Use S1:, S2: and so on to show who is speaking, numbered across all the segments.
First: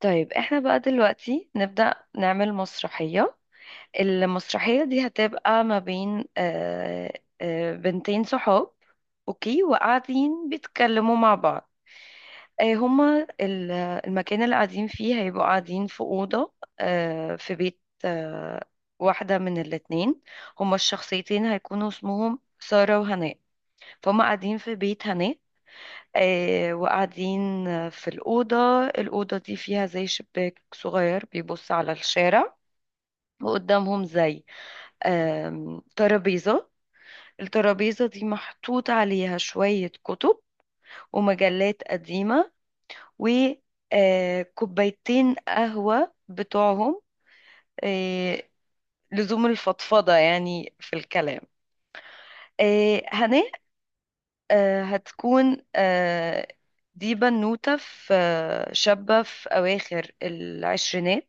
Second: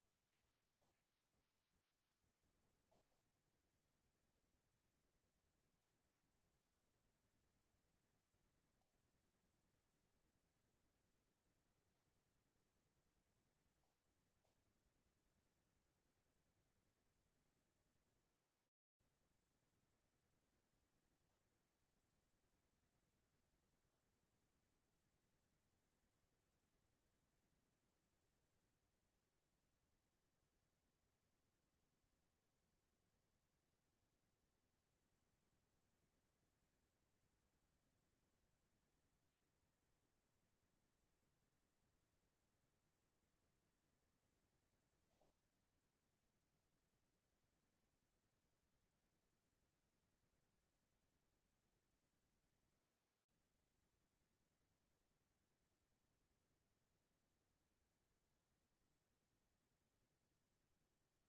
S1: طيب احنا بقى دلوقتي نبدأ نعمل مسرحية. المسرحية دي هتبقى ما بين بنتين صحاب. اوكي، وقاعدين بيتكلموا مع بعض. آه، هما ال- المكان اللي قاعدين فيه هيبقوا قاعدين في أوضة، في بيت، واحدة من الاتنين. هما الشخصيتين هيكونوا اسمهم سارة وهناء، فهم قاعدين في بيت هناء، وقاعدين في الأوضة. الأوضة دي فيها زي شباك صغير بيبص على الشارع، وقدامهم زي ترابيزة. الترابيزة دي محطوط عليها شوية كتب ومجلات قديمة وكوبايتين قهوة بتوعهم، آه، لزوم الفضفضة يعني في الكلام. هناك، آه، هتكون آه، دي بنوتة، في آه، شابة في أواخر العشرينات.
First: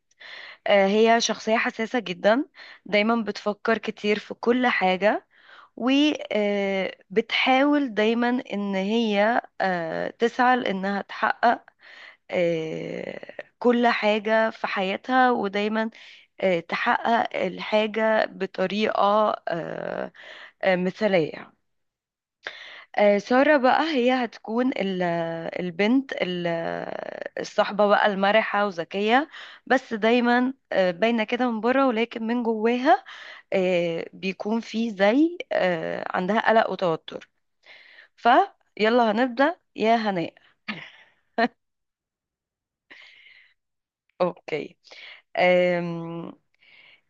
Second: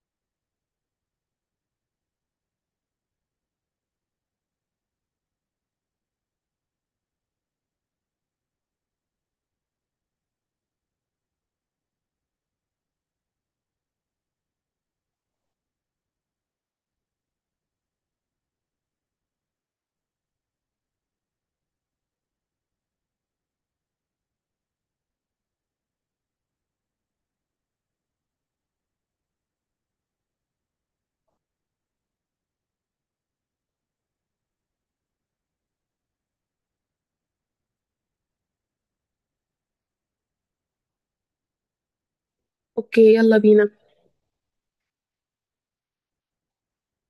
S1: هي شخصية حساسة جدا، دايما بتفكر كتير في كل حاجة، وبتحاول دايما إن هي تسعى لإنها تحقق آه، كل حاجة في حياتها، ودايما تحقق الحاجة بطريقة مثالية. سارة بقى هي هتكون البنت ال- الصحبة بقى المرحة وذكية، بس دايما باينة كده من بره، ولكن من جواها بيكون في زي عندها قلق وتوتر. فيلا هنبدأ يا هناء.
S2: اوكي، يلا بينا.
S1: اوكي. أم،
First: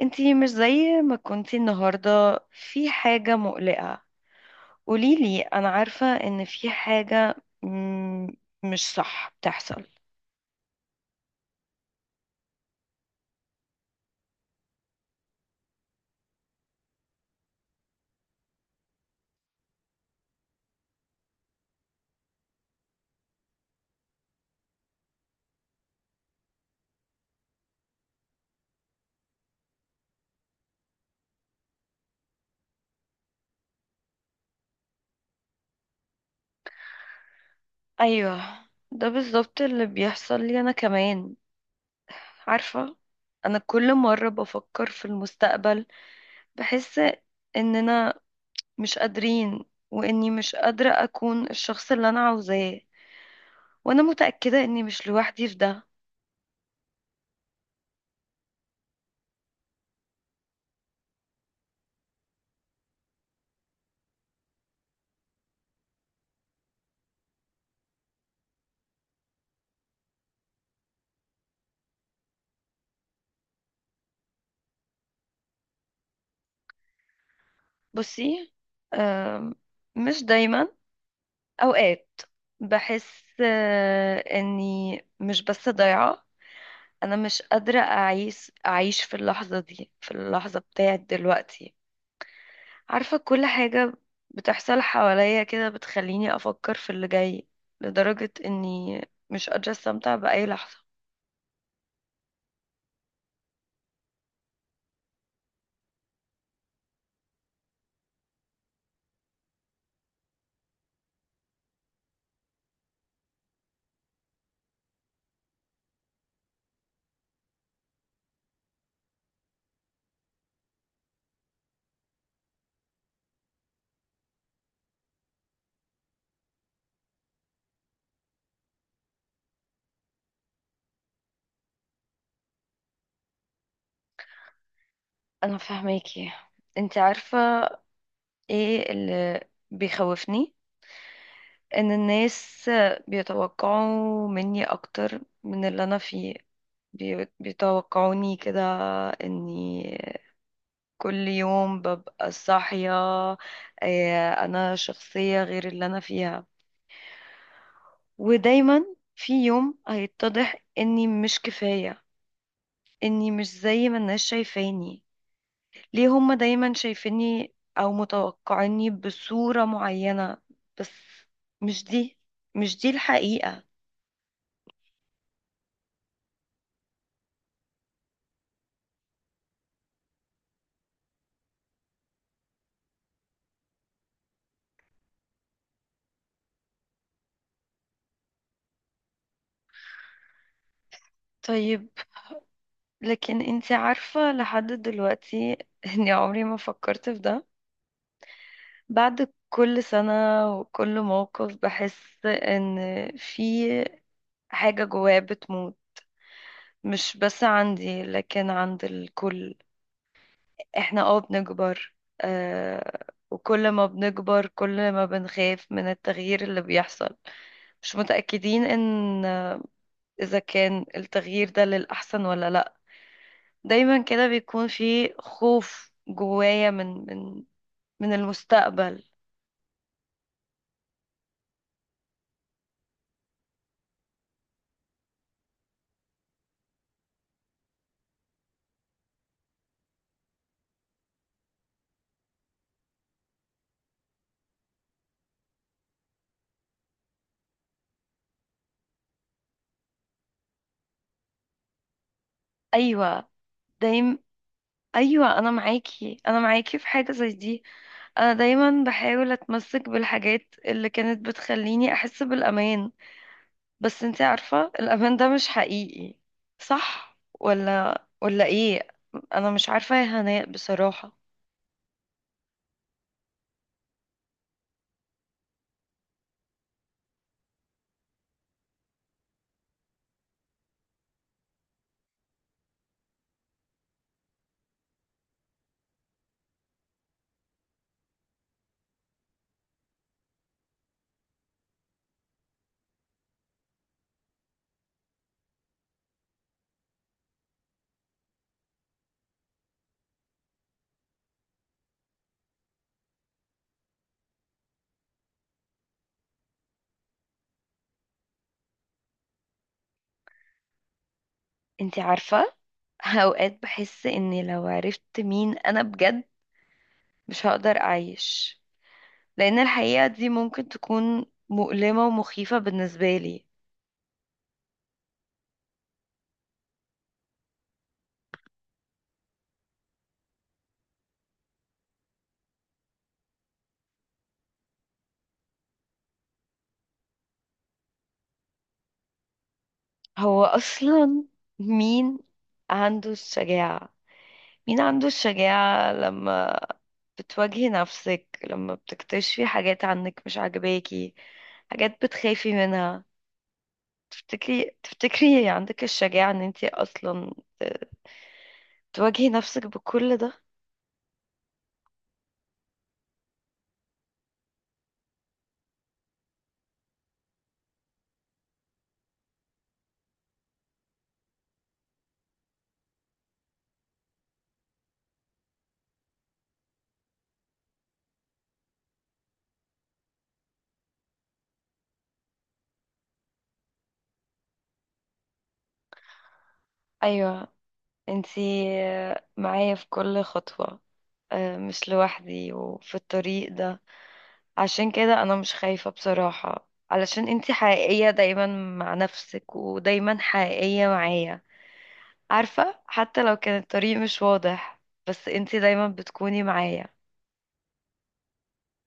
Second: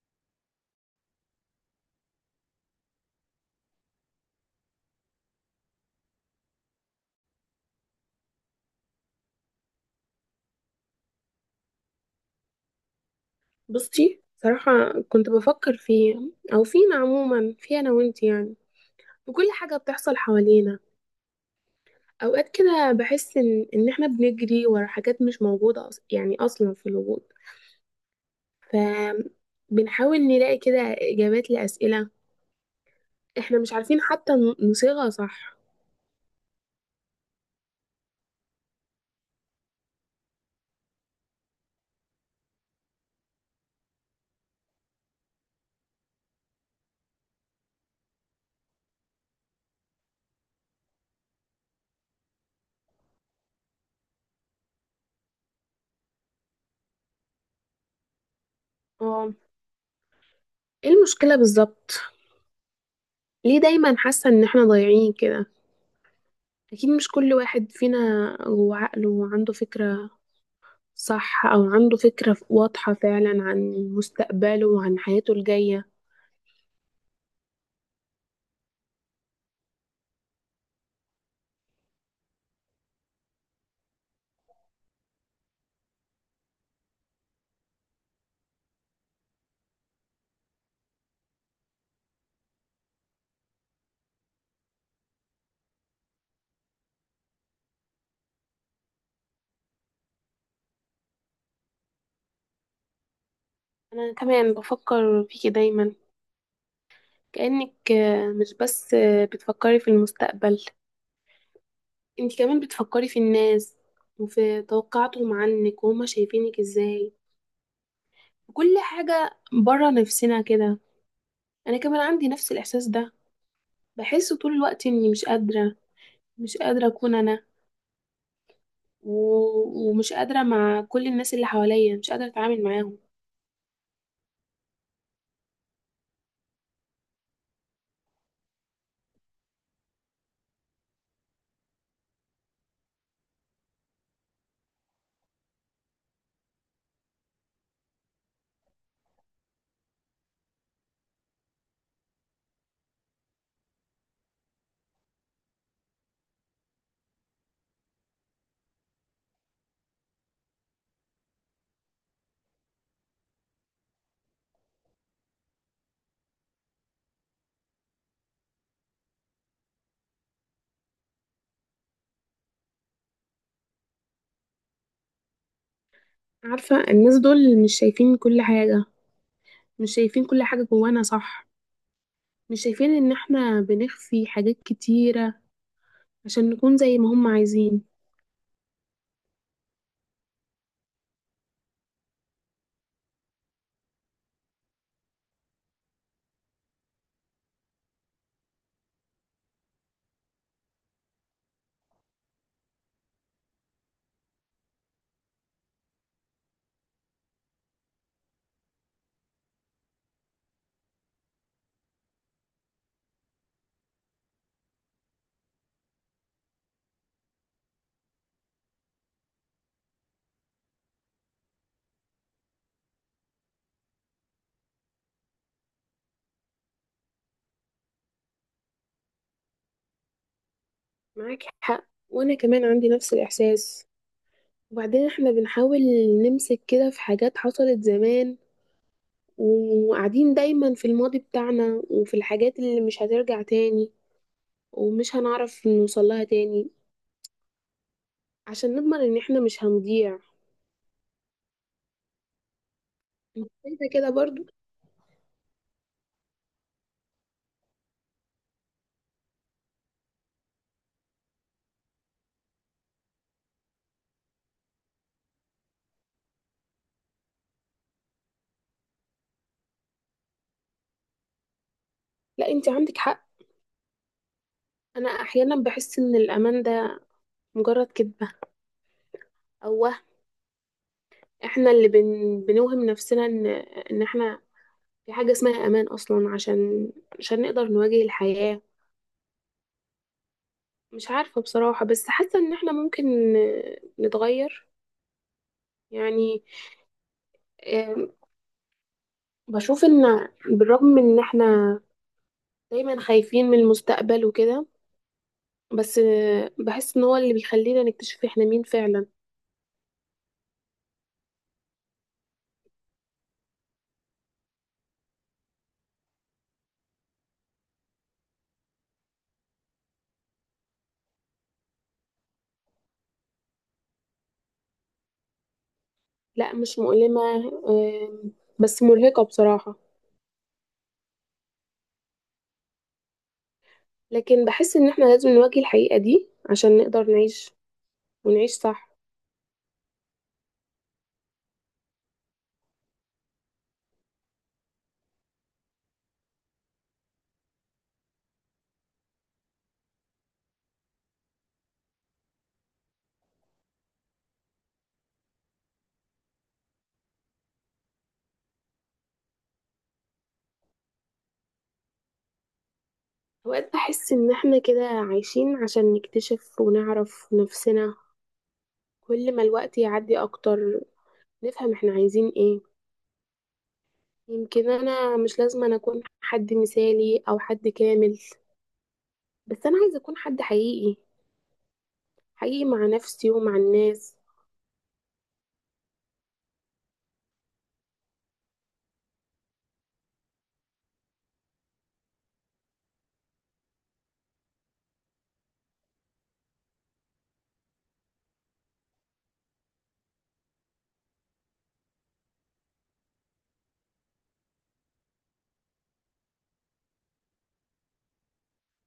S1: انتي مش زي ما كنتي النهاردة، في حاجة مقلقة؟ قوليلي، انا عارفة ان في حاجة مم، مش صح بتحصل.
S2: بصي صراحة كنت بفكر فيه، او فينا عموما، في انا وانت يعني، وكل حاجة بتحصل حوالينا. اوقات كده بحس ان احنا بنجري ورا حاجات مش موجودة يعني اصلا في الوجود. ف بنحاول نلاقي كده اجابات لأسئلة احنا مش عارفين حتى نصيغها صح.
S1: ايوه، ده بالظبط اللي بيحصل لي انا كمان، عارفة. انا كل مرة بفكر في المستقبل بحس اننا مش قادرين، واني مش قادرة اكون الشخص اللي انا عاوزاه، وانا متأكدة اني مش لوحدي في ده.
S2: اه، ايه المشكلة بالظبط؟ ليه دايما حاسة ان احنا ضايعين كده؟ اكيد مش كل واحد فينا جوه عقله وعنده فكرة صح، أو عنده فكرة واضحة فعلا عن مستقبله وعن حياته الجاية.
S1: بصي، آم، مش دايما. اوقات بحس اني مش بس ضايعة، انا مش قادرة اعيش، اعيش في اللحظة دي، في اللحظة بتاعت دلوقتي. عارفة، كل حاجة بتحصل حواليا كده بتخليني أفكر في اللي جاي، لدرجة إني مش قادرة استمتع بأي لحظة.
S2: أنا كمان بفكر فيكي دايما، كأنك مش بس بتفكري في المستقبل، انت كمان بتفكري في الناس وفي توقعاتهم عنك وهما شايفينك ازاي، كل حاجة برا نفسنا كده. أنا كمان عندي نفس الإحساس ده، بحس طول الوقت إني مش قادرة أكون أنا، و... ومش قادرة مع كل الناس اللي حواليا، مش قادرة أتعامل معاهم.
S1: أنا فاهماكي. أنت عارفة إيه اللي بيخوفني؟ إن الناس بيتوقعوا مني أكتر من اللي أنا فيه. بيتوقعوني كده، إني كل يوم ببقى صاحية أنا شخصية غير اللي أنا فيها. ودايما في يوم هيتضح اني مش كفاية، اني مش زي ما الناس شايفاني. ليه هما دايما شايفيني او متوقعيني بصورة معينة؟ بس مش دي مش دي الحقيقة.
S2: عارفة الناس دول مش شايفين كل حاجة، مش شايفين كل حاجة جوانا صح، مش شايفين ان احنا بنخفي حاجات كتيرة عشان نكون زي ما هم عايزين.
S1: طيب، لكن انتي عارفة لحد دلوقتي اني عمري ما فكرت في ده. بعد كل سنة وكل موقف بحس ان في حاجة جوايا بتموت، مش بس عندي لكن عند الكل. احنا اه بنكبر، آه، وكل ما بنكبر كل ما بنخاف من التغيير اللي بيحصل، مش متأكدين ان اذا كان التغيير ده للأحسن ولا لا. دايما كده بيكون في خوف جوايا من من المستقبل.
S2: معاك حق، وانا كمان عندي نفس الاحساس. وبعدين احنا بنحاول نمسك كده في حاجات حصلت زمان، وقاعدين دايما في الماضي بتاعنا وفي الحاجات اللي مش هترجع تاني ومش هنعرف نوصلها تاني، عشان نضمن ان احنا مش هنضيع.
S1: ايوه.
S2: انت شايفة كده
S1: دايما.
S2: برضو؟
S1: ايوه، انا معاكي، انا معاكي في حاجه زي دي. انا دايما بحاول اتمسك بالحاجات اللي كانت بتخليني احس بالامان، بس انتي عارفة الأمان ده مش حقيقي. صح ولا ايه؟ انا مش عارفة يا هناء بصراحة.
S2: لا، انت عندك حق. انا احيانا بحس ان الامان ده مجرد كدبة أو وهم، احنا اللي بنوهم نفسنا ان احنا في حاجة اسمها امان اصلا، عشان عشان نقدر نواجه الحياة. مش عارفة بصراحة، بس حاسة ان احنا ممكن نتغير. يعني آه، بشوف ان بالرغم ان احنا دايما خايفين من المستقبل وكده، بس بحس ان هو اللي بيخلينا نكتشف احنا مين فعلا.
S1: انتي عارفة، اوقات بحس اني لو عرفت مين انا بجد مش هقدر اعيش، لان الحقيقة دي ممكن تكون مؤلمة ومخيفة بالنسبة لي.
S2: لا مش مؤلمة، آه، بس مرهقة بصراحة، لكن بحس ان احنا لازم نواجه الحقيقة دي عشان نقدر نعيش، ونعيش صح.
S1: هو اصلا مين عنده الشجاعة؟ مين عنده الشجاعة لما بتواجهي نفسك، لما بتكتشفي حاجات عنك مش عاجباكي، حاجات بتخافي منها؟ تفتكري عندك الشجاعة ان انتي اصلا ت- تواجهي نفسك بكل ده؟
S2: أوقات بحس إن إحنا كده عايشين عشان نكتشف ونعرف نفسنا، كل ما الوقت يعدي أكتر نفهم إحنا عايزين إيه. يمكن أنا مش لازم أنا أكون حد مثالي أو حد كامل، بس أنا عايزة أكون حد حقيقي، حقيقي مع نفسي ومع الناس.
S1: ايوه، انتي معايا في كل خطوة، مش لوحدي وفي الطريق ده. عشان كده انا مش خايفة بصراحة، علشان انتي حقيقية دايما مع نفسك، ودايما حقيقية معايا. عارفة، حتى لو كان الطريق مش واضح، بس انتي دايما بتكوني معايا.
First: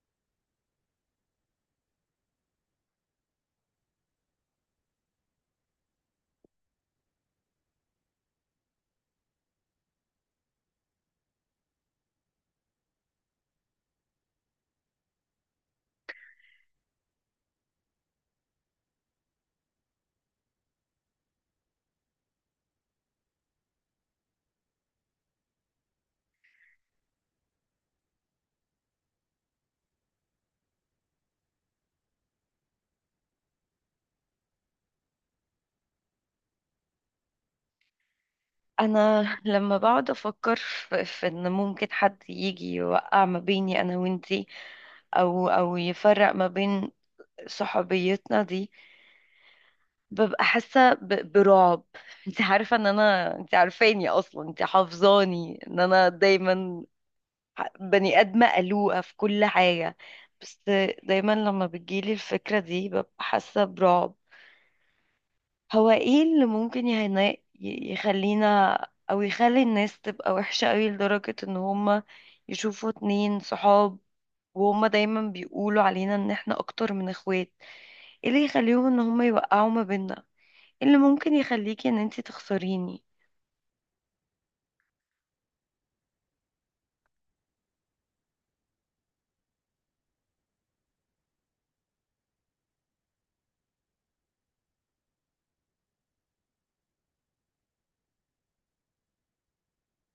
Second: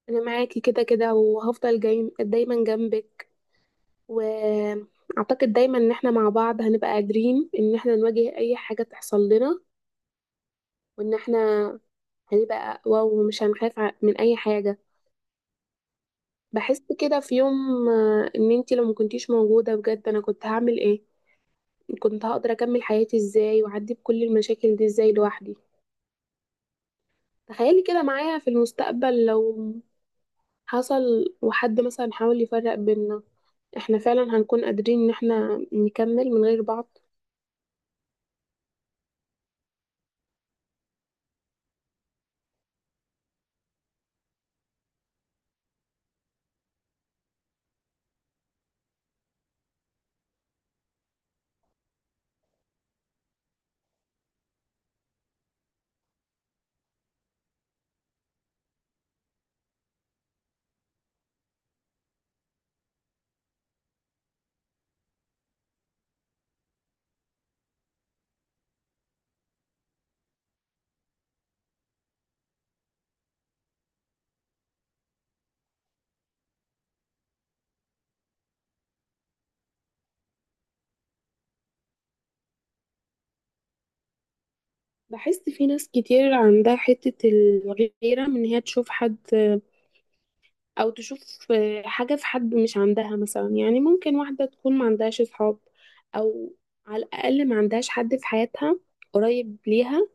S2: أنا معاكي كده كده، وهفضل جاي دايما جنبك، وأعتقد دايما إن إحنا مع بعض هنبقى قادرين إن إحنا نواجه أي حاجة تحصل لنا، وإن إحنا هيبقى واو مش هنخاف من اي حاجه. بحس كده في يوم، ان انتي لو ما كنتيش موجوده بجد انا كنت هعمل ايه؟ كنت هقدر اكمل حياتي ازاي واعدي بكل المشاكل دي ازاي لوحدي؟ تخيلي كده معايا في المستقبل لو حصل وحد مثلا حاول يفرق بينا، احنا فعلا هنكون قادرين ان احنا نكمل من غير بعض؟
S1: انا لما بقعد افكر في ان ممكن حد يجي يوقع ما بيني انا وانتي، او يفرق ما بين صحوبيتنا دي، ببقى حاسة برعب. انتي عارفة ان انا، انتي عارفاني اصلا، انتي حافظاني ان انا دايما بني آدمة قلوقة في كل حاجة، بس دايما لما بتجيلي الفكرة دي ببقى حاسة برعب. هو ايه اللي ممكن يخلينا، او يخلي الناس تبقى وحشة قوي لدرجة ان هما يشوفوا اتنين صحاب وهما دايما بيقولوا علينا ان احنا اكتر من اخوات؟ ايه اللي يخليهم ان هما يوقعوا ما بيننا؟ إيه اللي ممكن يخليكي ان انتي تخسريني؟
S2: بحس في ناس كتير عندها حتة الغيرة من ان هي تشوف حد، او تشوف حاجة في حد مش عندها. مثلا يعني ممكن واحدة تكون ما عندهاش صحاب، او على الاقل ما عندهاش حد في حياتها قريب ليها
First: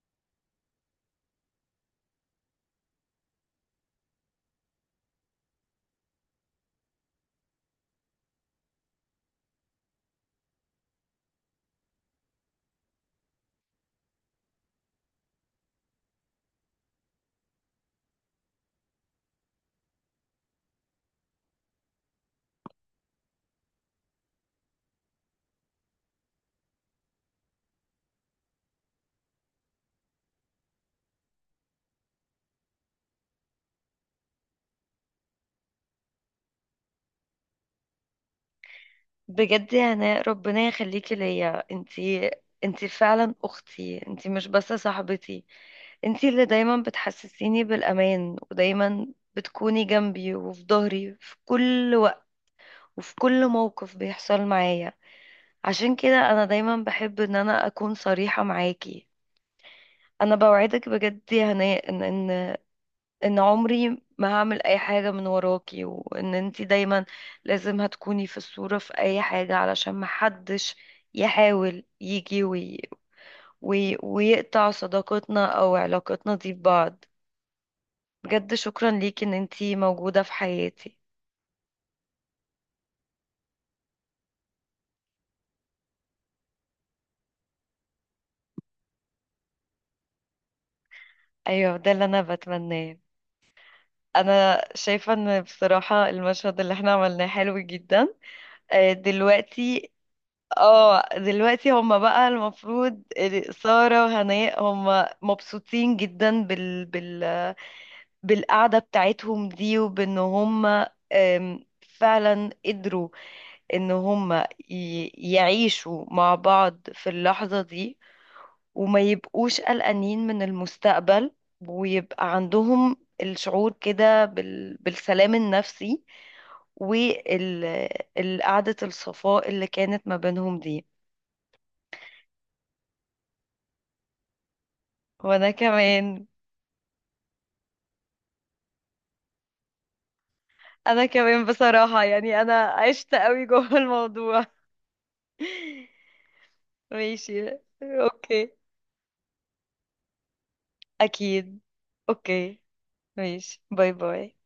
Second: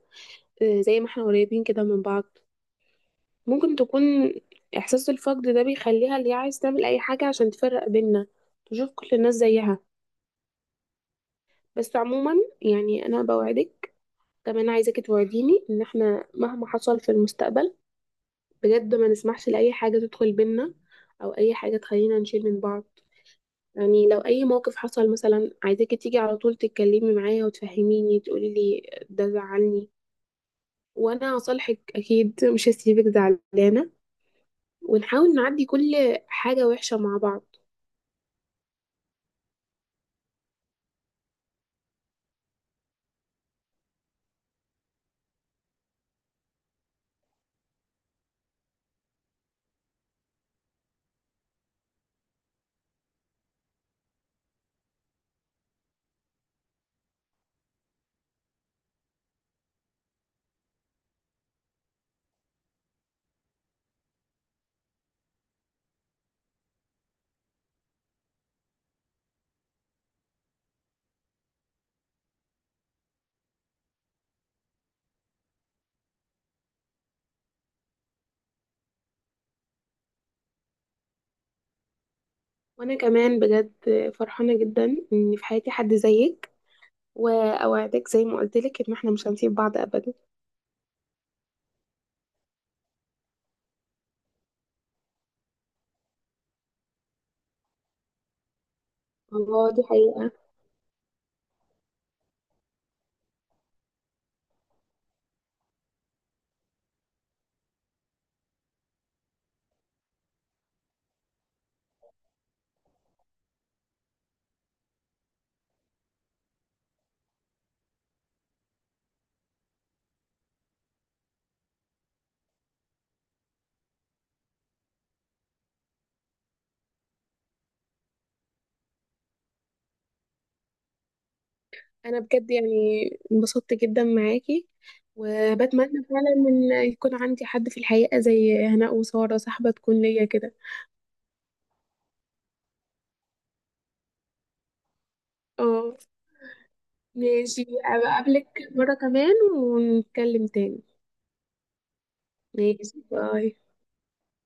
S2: زي ما احنا قريبين كده من بعض. ممكن تكون احساس الفقد ده بيخليها اللي هي عايز تعمل اي حاجة عشان تفرق بيننا، تشوف كل الناس زيها. بس عموما، يعني انا بوعدك، كمان عايزاكي توعديني ان احنا مهما حصل في المستقبل بجد ما نسمحش لاي حاجة تدخل بينا، او اي حاجة تخلينا نشيل من بعض. يعني لو اي موقف حصل مثلا، عايزاكي تيجي على طول تتكلمي معايا وتفهميني، تقولي لي ده زعلني وانا هصالحك اكيد، مش هسيبك زعلانه. ونحاول نعدي كل حاجه وحشه مع بعض.
S1: بجد يا هناء، ربنا يخليكي ليا. انتي انتي فعلا اختي، انتي مش بس صاحبتي، انتي اللي دايما بتحسسيني بالامان، ودايما بتكوني جنبي وفي ظهري في كل وقت وفي كل موقف بيحصل معايا. عشان كده انا دايما بحب ان انا اكون صريحة معاكي. انا بوعدك بجد يا هناء ان عمري ما هعمل اي حاجة من وراكي، وان انتي دايما لازم هتكوني في الصورة في اي حاجة، علشان محدش يحاول يجي ويقطع صداقتنا او علاقتنا دي ببعض. بجد شكرا ليكي ان انتي موجودة في حياتي.
S2: وانا كمان بجد فرحانه جدا ان في حياتي حد زيك، واوعدك زي ما قلت لك ان احنا مش هنسيب بعض ابدا.
S1: ايوه، ده اللي انا بتمناه. انا شايفة ان بصراحة المشهد اللي احنا عملناه حلو جدا.
S2: الله دي
S1: دلوقتي،
S2: حقيقه.
S1: اه دلوقتي هما بقى المفروض، سارة وهناء هما مبسوطين جدا بالقعدة بتاعتهم دي، وبان هما فعلا قدروا ان هما يعيشوا مع بعض في اللحظة دي، وما يبقوش قلقانين من المستقبل، ويبقى عندهم الشعور كده بالسلام النفسي، والقعدة الصفاء اللي كانت ما بينهم دي.
S2: انا بجد يعني انبسطت جدا معاكي،
S1: وانا
S2: وبتمنى
S1: كمان،
S2: فعلا ان يكون عندي حد في الحقيقه زي هناء وساره، صاحبه تكون ليا كده.
S1: انا كمان بصراحة، يعني انا عشت قوي جوه الموضوع.
S2: اه،
S1: ماشي.
S2: ماشي. ابقى اقابلك
S1: اوكي.
S2: مرة كمان ونتكلم تاني.
S1: اكيد. اوكي.
S2: ماشي، باي.
S1: ماشي، باي باي.